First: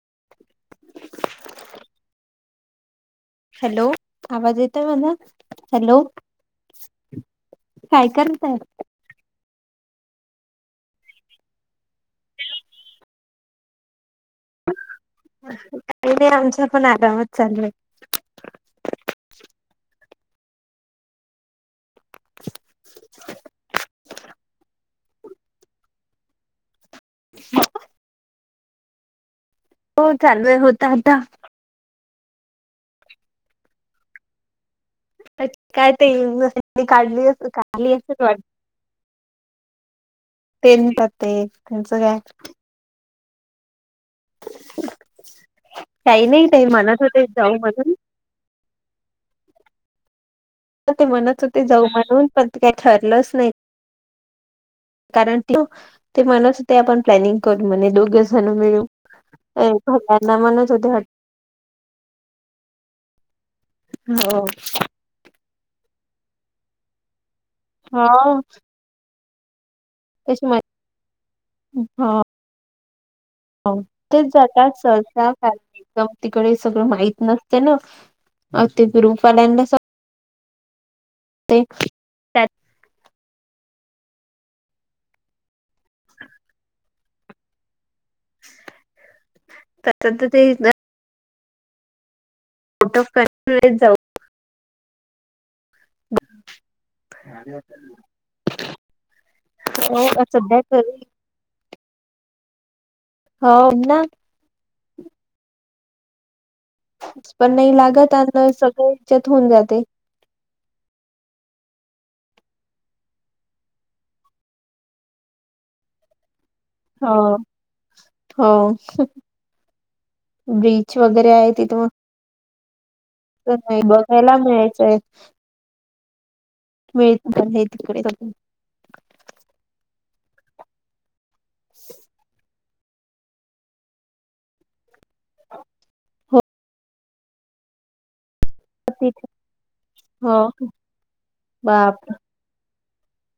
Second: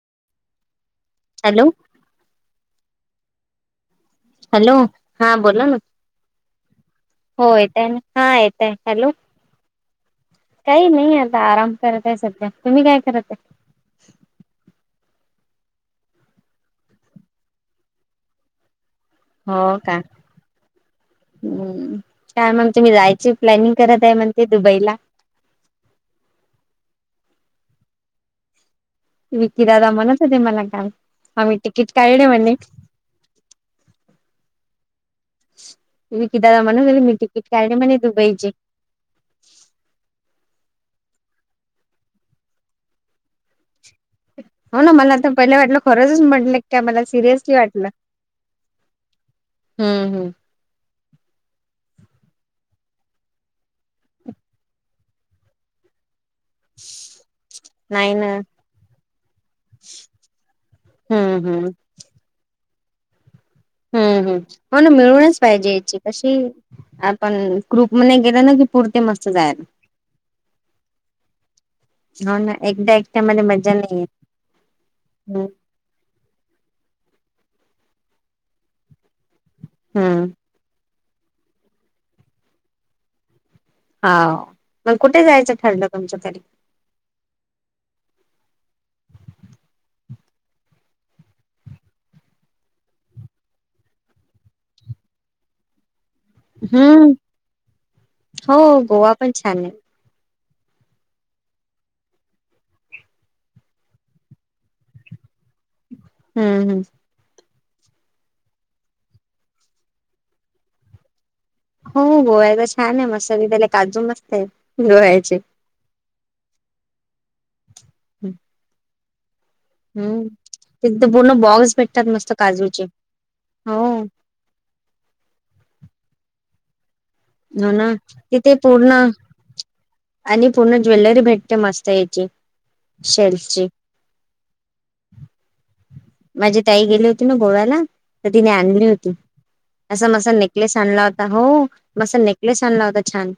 [unintelligible] Hello hello आवाज hello येतोय माझा हा बोला ना हॅलो हो येत आहे काय हा करताय येतय हॅलो काही नाही आता आराम करत आहे सध्या तुम्ही काय करत आहे काही नाही आमचा पण आरामच चाललंय हो का हम् काय मग तुम्ही जायची प्लॅनिंग करत आहे मण ते दुबईला हा विकी दादा म्हणत होते चालू आहे मला काल होता आता आ म्ही टिकीट काळडे म्हणे काय विकी दादा तेईलनी म्हणत होते मी काढली तिकीट अस काढले काढली म्हणे असेल वा दुबईची ते म्हतात ते त्यांचं काय हो ना मला आता पहिलं वाटलं खरंचच काही नाही म्हटलं ते का म्हणत मला होते जाऊ सिरियसली वाटलं म्हणून हम्म हम्म ते म्हणत होते जाऊ म्हणून पण काय ठरलंच नाही कारण ते म्हणत ते आपण प्लॅनिंग करू म्हणे नाही दोघे ना जणं मिळू ए भगवाना म्हणत होते हम् हम्म हम् हो ना मिळूनच पाहिजे याची कशी पण क्रुप म गेलं ना की पुरते मस्त जायला तेसम हा हो ना एकट्या एकट्यामध्ये [inaudible] मजा हो नाही येत. तेच जातात [inaudible] तिकडे सगळं माहित नस त ना आ ते प [unintelligible] हम्म ते हा मग कुठे जायचं ठरलं तुमच्या तरी [inaudible] तर तिथे फोटोमुळे जाऊ [inaudible] हम्म हो गोवा पण छान आहे हो सध्या कर हो ना हम्म हम् पण नाही लागत अलं सगळं हच्यात होऊन जाते हो गोव्याचा छान आहे मस्तरी त्याला काजू मस्त आहे गोव्याचे हा हा हम्म तिथं तर पूर्ण बॉक्स भेटतात मस्त काजूचे तर हो नाही बघायला मिळायचंय मिळत पण हे हो ना तिकडे सगळं तिथे पूर्ण आणि पूर्ण ज्वेलरी भेटते मस्त याची शेलचे हो माझ ताई गेले होती ना गोव्याला तिने आणली होती तिथे असा म हो नेकलेस आणला होता हो बाप म नेकलेस आणला होता छान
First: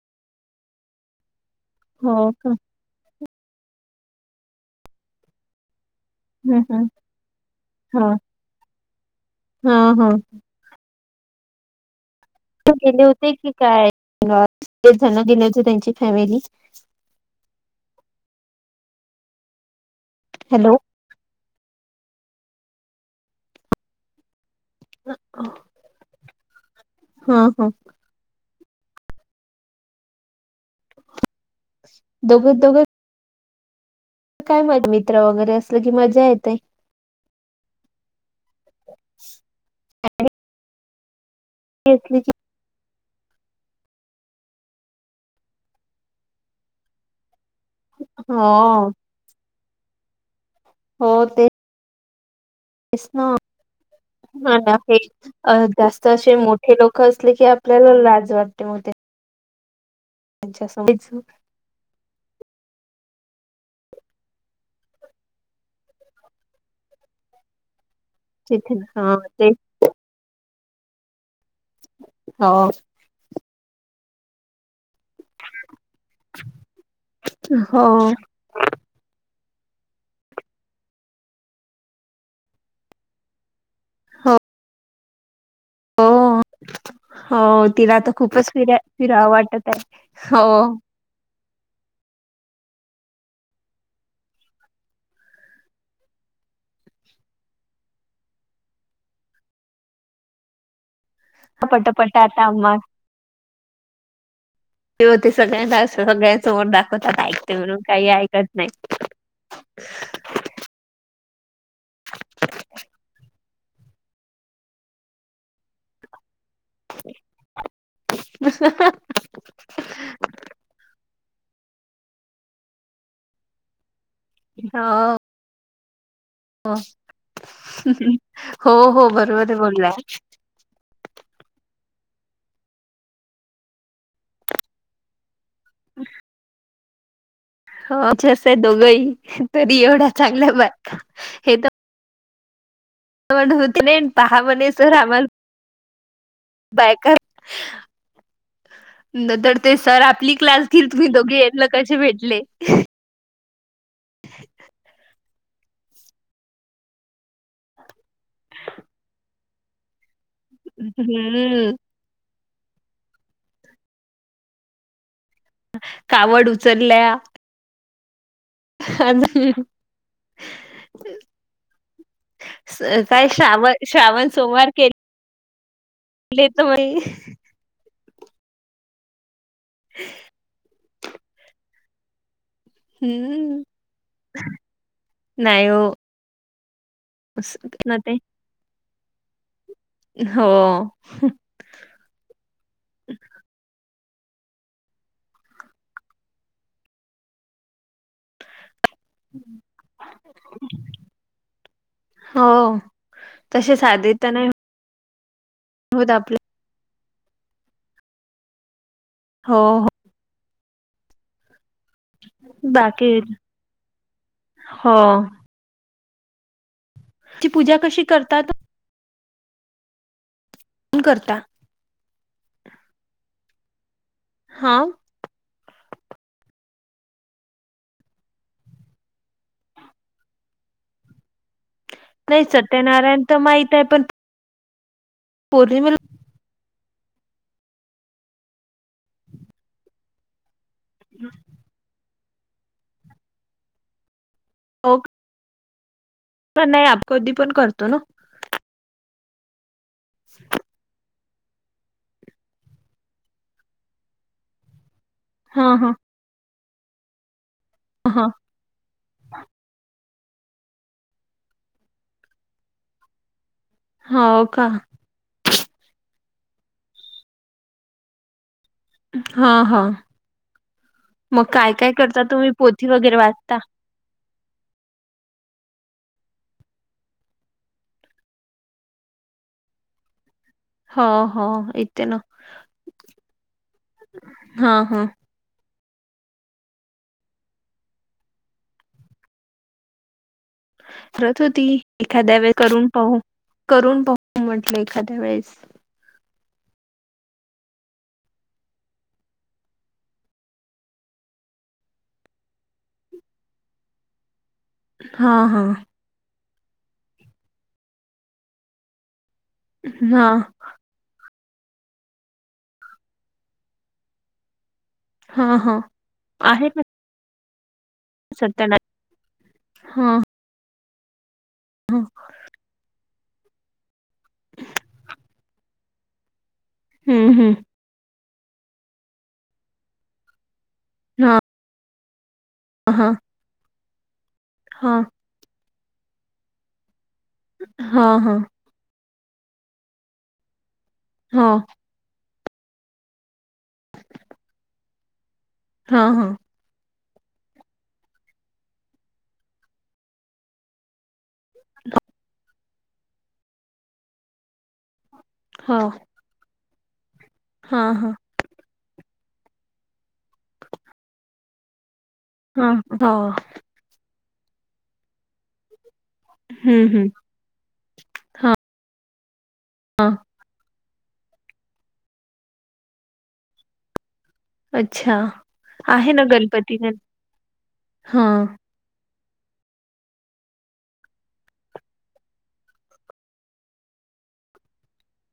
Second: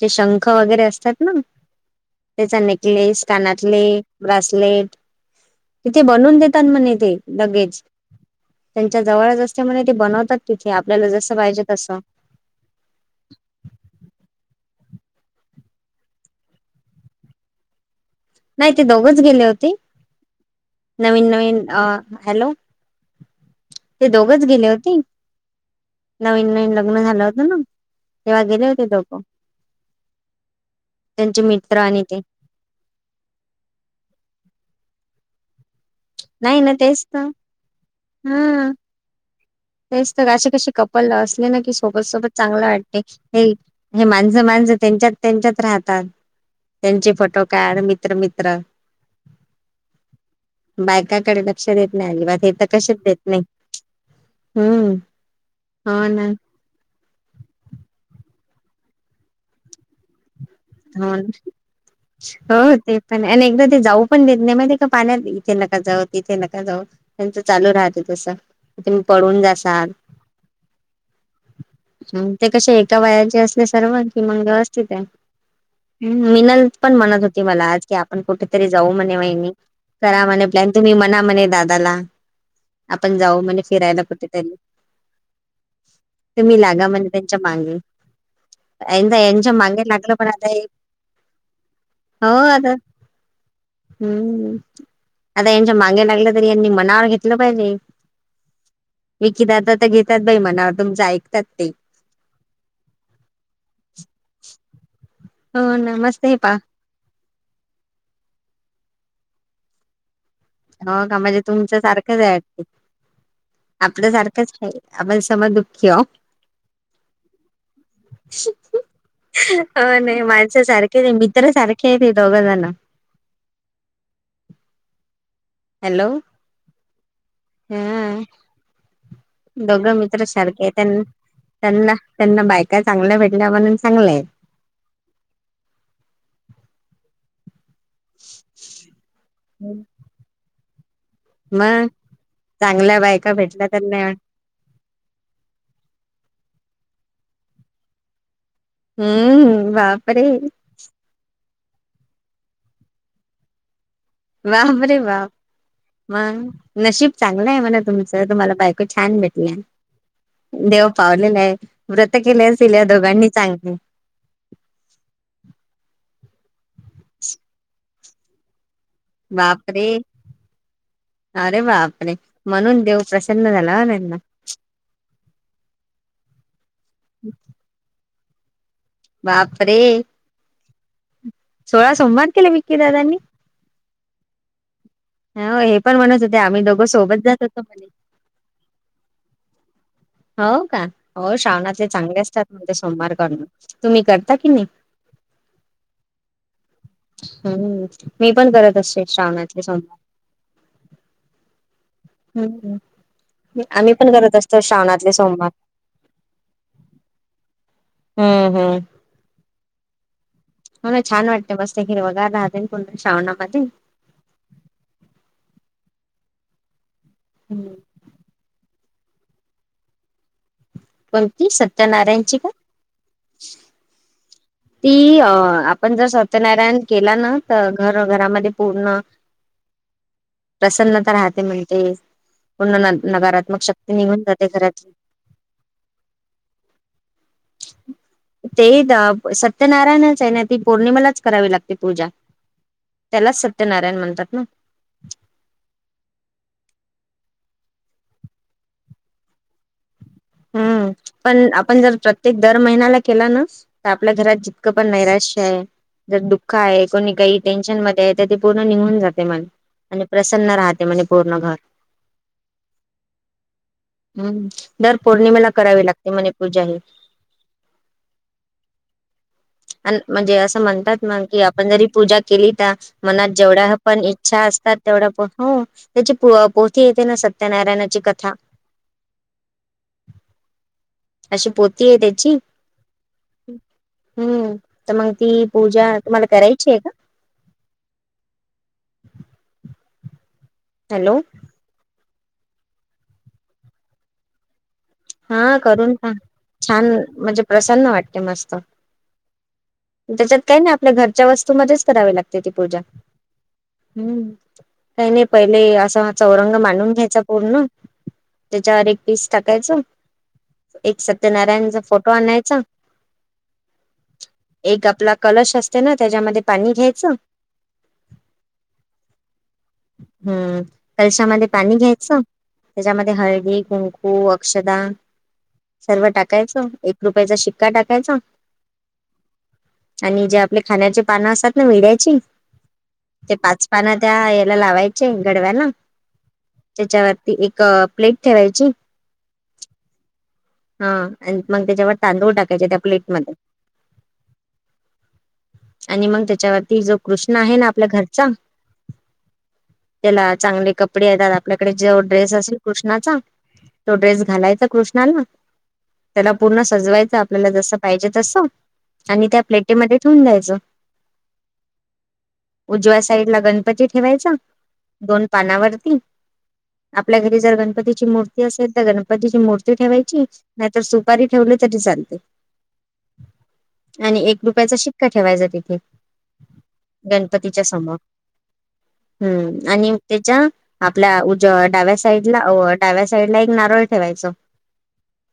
ज शंख वगैरे असतात ना हो का त्याचा नेकलेस कानातले ब्रासलेट तिथे बनून हम्म तात हम्म म्हने ते लगेच हा त्यांच्या जवळंच असते हा म्हने ते हा बनवतात तिथे आपल्याला जसं पाहिजे तसं गेले होते की काय जना गेले होते त्यांची फॅमिली [inaudible] नाही ते दोघंच गेले होते हॅलो नवीन नवीन अ हॅलो ते दोघच गेले होते नवीन नवीन लग्न झालं हा होत ना हा तेव्हा गेले होते ते दोघं त्यांचे मित्र आणि ते दोघे दोघे काय माहित मित्र वगैरे अस नाही ना तेच तर हम् तेच तर अे कशी कपल असले ना की सोबत असली की सोबत चांगलं वाटते हे माणसं माणसं त्यांच्यात त्यांच्यात राहतात त्यांचे फोटो काड मित्र मित्र हो हो बायकाकडे लक्ष देत नाही अजिबात हे तर कशेच तेच देत ना नाही ह हम्म हे हो जास्त ना असे मोठे लोकं असले की आपल्याला लाज वाटते मोठे हो हो ते पण आणि एकदा ते जाऊ पण देत नाही माहि का पाण्यात इथे नका जाऊ तिथे नका जाऊंत चालू राहत तस तिथे तुम्ही हा पडून ते जासाल ह ते हो कसे एका वयाचे असले सर्व कि मंग असते ते ह् मिनल पण म्हणत होती मला हो आज की आपण कुठेतरी जाऊ म्हणे वाहिनी करा म्हणे प्लॅन तुम्ही म्हणा म्हणे दादाला आपण जाऊ म्हणे फिरायला कुठे तरी हो तुम्ही लागा म्हणजे त्यांच्या हो मागे तिला तर खूपच फिरा फिरावं यांच्या वाटत आहे मागे लागलं हो आता हम्म आता यांच्या मागे लागले तरी यांनी मनावर घेतलं पाहिजे विकी दादा तर घेतात बाई म्हणावर तुमचं ऐक प पटपट आता आम्हा [inaudible] ते होते हो सगळ्यांना ना मस्त सगळ्यां हे पा समोर दाखवतात ऐकते म्हणुन काही ऐकत नाही. [inaudible] हो का म्हणजे तुमच सारखंच आहे. आपल्या सारखंच नाही आपण सम दुःखी हो [inaudible] अ नाही माणस सारखेच मित्र सारखे खती तोघ जा ना [unintelligible] होव हॅलो हा- हा हो हो बरोबर दोघं बोललाय मित्र सारखे आहे. त्यां त्यांना त्यांना बायका चांगल्या भेटल्या म्हणून चांगलं आहे ह [inaudible] हो अच्छे हं दोघंही तरी आहेत एवढ्या चांगल्या बाय मग चांगल्या बायका भेटल्या होती तर नाही पहा म्हणे सर आम्हाला बायका न तर हम्म ते सर बापरे आपली क्लास घली म्ही दोघे [unintelligible] आपलं कसे भेटले बापरे बाप मग नशीब चांगलंय म्हणा तुमचं तुम्हाला बायको छान भेटल्या. देव पावलेला आहे हम्म व्रत केलेस ल्या दोघांनी चांगली कावड उचलल्या अ [inaudible] बापरे अरे बापरे म्हणून देव काय प्रसन्न श्राव झाला त्यांना श्रावण सोमवार केले केलेत न बाई बापरे सोळा सोमवार केले मी हमं ह हे पण म्हणत होते आम्ही दोघं सोबत जात होतो म्हणे ना ते हो होव का हो श्रावणाचे चांगले असतात म्हणजे सोमवार करणं तुम्ही करता की नाही हम्म मी पण करत असते. श्रावणातले सोमवार हो हम् तसे आम्ही पण साधे तर करत नाही असतो श्रावणातले सोमवार होत आपले हम्म हम्म हो हो हो ना छान वाटतं मस्त हिरवं गार राहते पुर्ण बाकी श्रावणामध्ये ती हम्म. पुजा कशी करतात? करता कोणती सत्यनारायणची का? हा ती अं पण जर सत्यनारायण केला ना तर घर घरामध्ये पूर्ण प्रसन्नता राहते म्हणते नाही पूर्ण न सत्यनारायण तर नकारात्मक माहित आहे शक्ती पण निघून जाते घरात पौर्णिमेला ते तर सत्यनारायणच आहे ना? ती पौर्णिमालाच करावी लागते पूजा त्यालाच सत्यनारायण म्हणतात ना पण नाही आप कधी पण करतो ना हम्म पण आपण जर प्रत्येक दर महिन्याला केला ना तर आपल्या घरात जितकं पण नाही राहि हा हा जर दुःख आहे कोणी काही टेन्शन मध्ये तर हा ते पूर्ण निघून जाते मन प्रसन्न राहते म्हणजे पूर्ण घर हो हम का दर मला करावी लागते मणी पूजाही हम्म. अ म्हणजे असं म्हणतात मग कि आपण काय जरी काय पूजा करता केली तुम्ही तर पोथी वगैरे मनात वाचता जेवढा पण इच्छा असतात तेवढ्या प हो त्याची पोती येते ना सत्यनारायणाची कथा ह अशी पोथी आहे येते ना त्याची हम्म हा तर हा मग ती पूजा तुम्हाला करायची आहे का? हॅलो रथ होती एखाद्या वेळ करून पाहू करून पाहू म्हटलं एखाद्या वेळेस हा करून पहा छान म्हणजे प्रसन्न वाटते मस्त त्याच्यात काही नाही आपल्या घरच्या वस्तूमध्येच करावी लागते ती पूजा हम्म काही नाही हा हा पहिले असा चौरंग मांडून घ्यायचा पूर्ण त्याच्यावर एक पीस टाकायचं हा. ते नारायणचा फोटो आणायचा एक आपला कलश हा हा असते ना त्याच्यामध्ये आहे पाणी ना घ्यायचं सत्यनारायण हा हम्म कलशामध्ये पाणी हा घ्यायचं त्याच्यामध्ये हळदी कुंकू अक्षदा सर्व टाकायचं एक हम्म रुपयाचा हम्म शिक्का टाकायचा आणि ज्या आपले खाण्याची पानं हा असतात ना विड्याची हा. पान त्या याला हा लावायचे गडव्याला त्याच्यावर ती एक हा प्लेट हा ठेवायची हा आणि हो मग त्याच्यावर तांदूळ टाकायचे त्या प्लेटमध्ये हा आणि मग हा त्याच्यावरती जो कृष्ण आहे ना आपल्या घरचा त्याला चांगले कपडे येतात आपल्याकडे जो ड्रेस असेल कृष्णाचा तो ड्रेस घालायचा कृष्णाला हो त्याला पूर्ण सजवायचं आपल्याला जसं हा पाहिजे हा तसं आणि त्या प्लेटीमध्ये ठेवून द्यायचं उजव्या हा हो साईड ला गणपती ठेवायचा दोन पानावरती हम्म आपल्या हम्म घरी जर गणपतीची मूर्ती असेल तर गणपतीची मूर्ती हा ठेवायची सुपारी ठेवली तरी चालते आणि एक रुपयाचा शिक्का अच्छा ठेवायचा तिथे आहे ना गणपती गण गणपतीच्या समोर हा हम्म आणि त्याच्या आपल्या उज डाव्या साईडला डाव्या साईड ला एक नारळ ठेवायचा ठेवायचा. [inaudible]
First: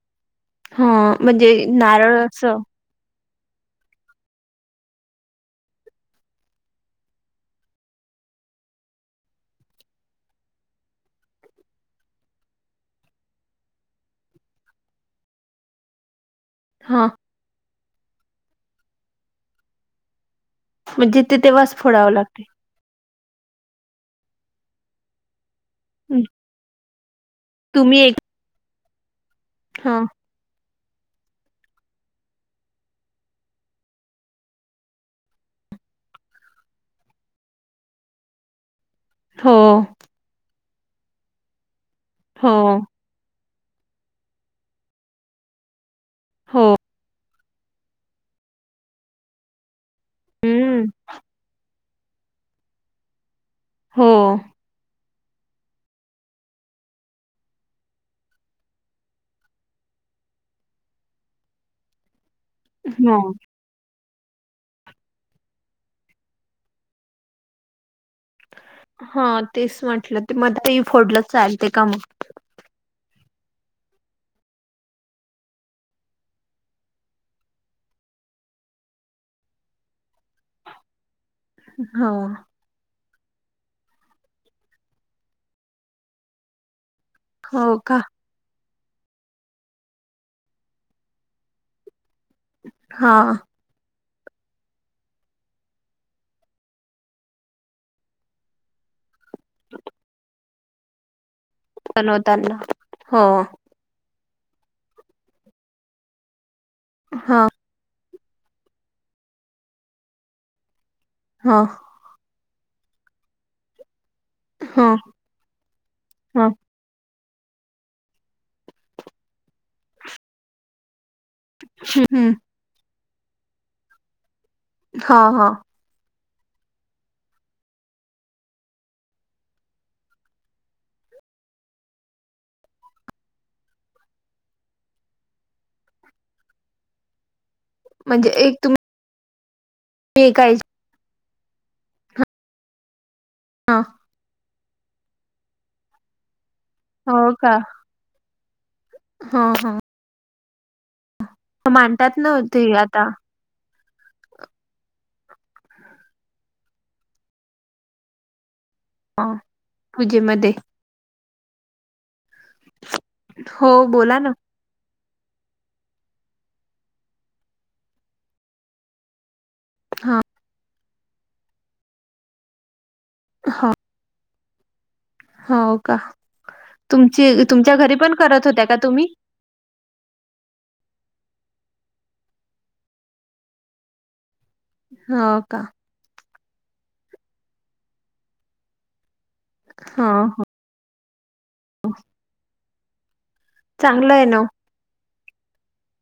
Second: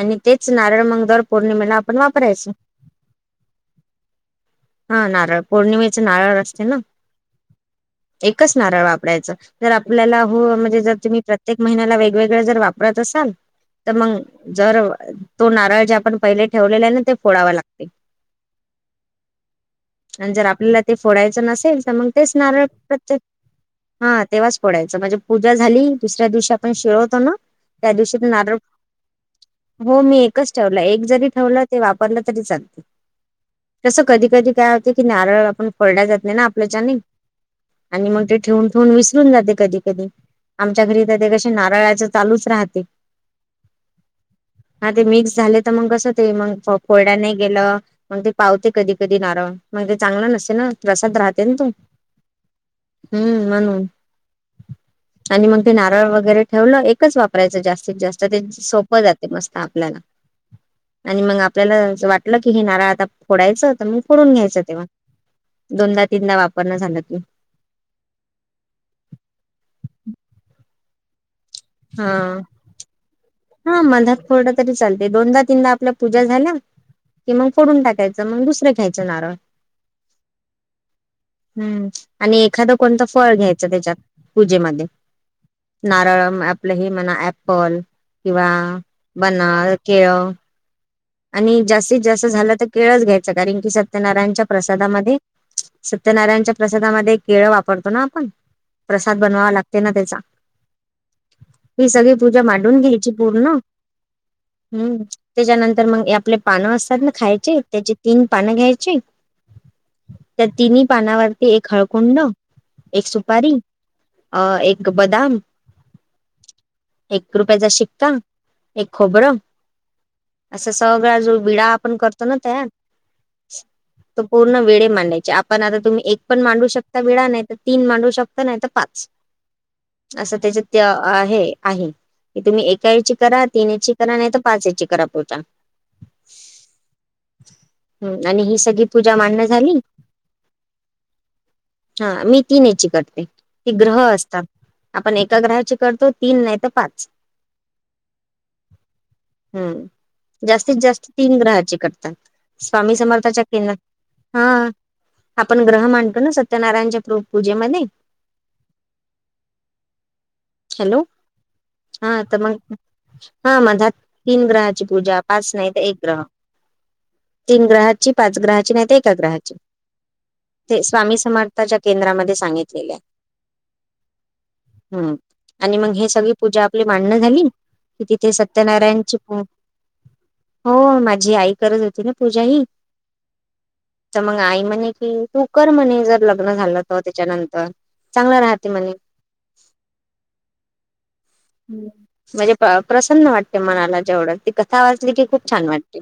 आणि तेच नारळ हा मंग दर म्हणजे पौर्णिमेला आपण नारळ वापरायच असं हा नारळ पौर्णिमेचे नारळ असते ना [inaudible] एकच नारळ वापरायचं जर आपल्याला हो म्हणजे जर तुम्ही प्रत्येक महिन्याला वेगवेगळं जर वापरत असाल तर मग जर तो नारळ जे आपण पहिले ठेवलेला आहे ना हा ते फोडाव लागत अंजरा आपला ते म्हणजे फोडायचं तेव्हाच नसेल तर मग फोडावं तेच लागते. नारळ प्रत्येक हा तेव्हाच फोडायचं म्हणजे पूजा झाली हं, दुसऱ्या दिवशी आपण शिळवतो ना त्या तुम्ही एक दिवशी नारळ हा हो मी एकच ठेवलं एक जरी ठेवलं ते वापरलं तरी चालते तसं कधी कधी काय होत की नारळ आपण फळड जात नाही ना आपल्याच्यानी आणि मग ते ठेवून ठून विसरून हो जाते कधी कधी आमच्या घरी तर ते कश नारळाच चालूच हो राहते हा ते मिक्स झाले तर मग कस ते मग हो फोरडा नाही गेलं मग ते पावते कधी कधी नार मग ते चांगलं नसते ना हम्म प्रसाद राहते ना तू हम्म म्हणून हा आणि मग ते नारळ वगैरे ठेवलं एकच वापरायचं जास्तीत जास्त ते सोप जाते मस्त आपल्याला आणि मग आपल्याला वाट की हेि नारा आता हो फोडायचं मग फोडून घ्यायचं तेव्हा दोनदा तीनदा वापरणं झालं त हा तेच म्हटलं ते म ते फोडलं चाल हा हा मधात फोरडं तरी चालते दोनदा तीनदा आपल्या पूजा झाल्या कि मग फोडून टाकायचं मग दुसरं घ्यायचं नारळ [inaudible] हम्म हो आणि एखादा कोणत फळ घ्यायच त्याच्यात पूजेमध्ये नारळ आपलं हे म्हणा हो ऍपल का किंवा बना केळ आणि जास्तीत जास्ती झा तर केळच हा घ्यायच कारण की सत्यनारायच्या प्रसादामध्ये सत्यनारायणच्या प्रसादामध्ये केळ वापरतो ना आपण प्रसाद बनवावा लागते ना त्याचा मी सगळी पूजा बनवताना मांडून घ्यायची हो पूर्ण हम्म त्याच्यानंतर तर मग आपले पानं असतात ना हा खायचे त्याचे तीन पानं घ्यायचे त्या तिनही पानावरती हा एक हळकुंड एक सुपारी अ हा एक बदम हा एक कृपयाचा शिक्का एक खोबरं असं सग सळा जो विडा आपण करतो हम्म ना तयार पूर्ण वेळ हा मांडायची हा आपण आता तुम्ही एक पण मांडू शकता वेळा नाही तर तीन मांडू शकता नाही तर पाच असं त्याच्या ते आहे आहे की तुम्ही एका याची करा तीन ए ची करा नाही तर पाच याची करा पोत का हम्म म्हणजे आणि एक हि सगळी तुम्ही पूजा मान्य झाली एका याच्या हा मी तीन याची करते ती हा ग्रह असतात आपण एका ग्रहाची करतो तीन नाही तर पाच हो का हा हा हम्म जास्तीत जास्त तीन ग्रहाची करतात मांडतात ना ते स्वामी आता समर्थाच्या केिंद हा आपण ग्रह मांडतो ना सत्यनारायणच्या पूजेमध्ये हा पूजेमध्ये हॅलो हा तर मग हा हो मझ्या बोला ना तीन ग्रहाची पूजा पाच नाही तर एक ग्रह, तीन ग्रहाची, पाच ग्रहाची नाही तर एका ग्रहाची. हा! ते स्वामी समर्थाच्या केंद्रामध्ये सांगितलेले. हा! हूं! आणि मग हे सगळी पूजा आपली मांडणं तुमची झाली, तुमच्या घरी की पण तिथे करत होत्या का तुम्ही सत्यनारायणची पो हो माझी आई करत होती ना पूजा ही, त मग आई म्हणे की हो तू का कर म्हणे ज लग्न झालं त त्याच्यानंतर चांगलं राहते म्हणे हा हा! म्हणजे प्रसन्न वाटते मनाला चांगलं आहे जेवढ, ना ती कथा वाचली की खूप छान वाटतेय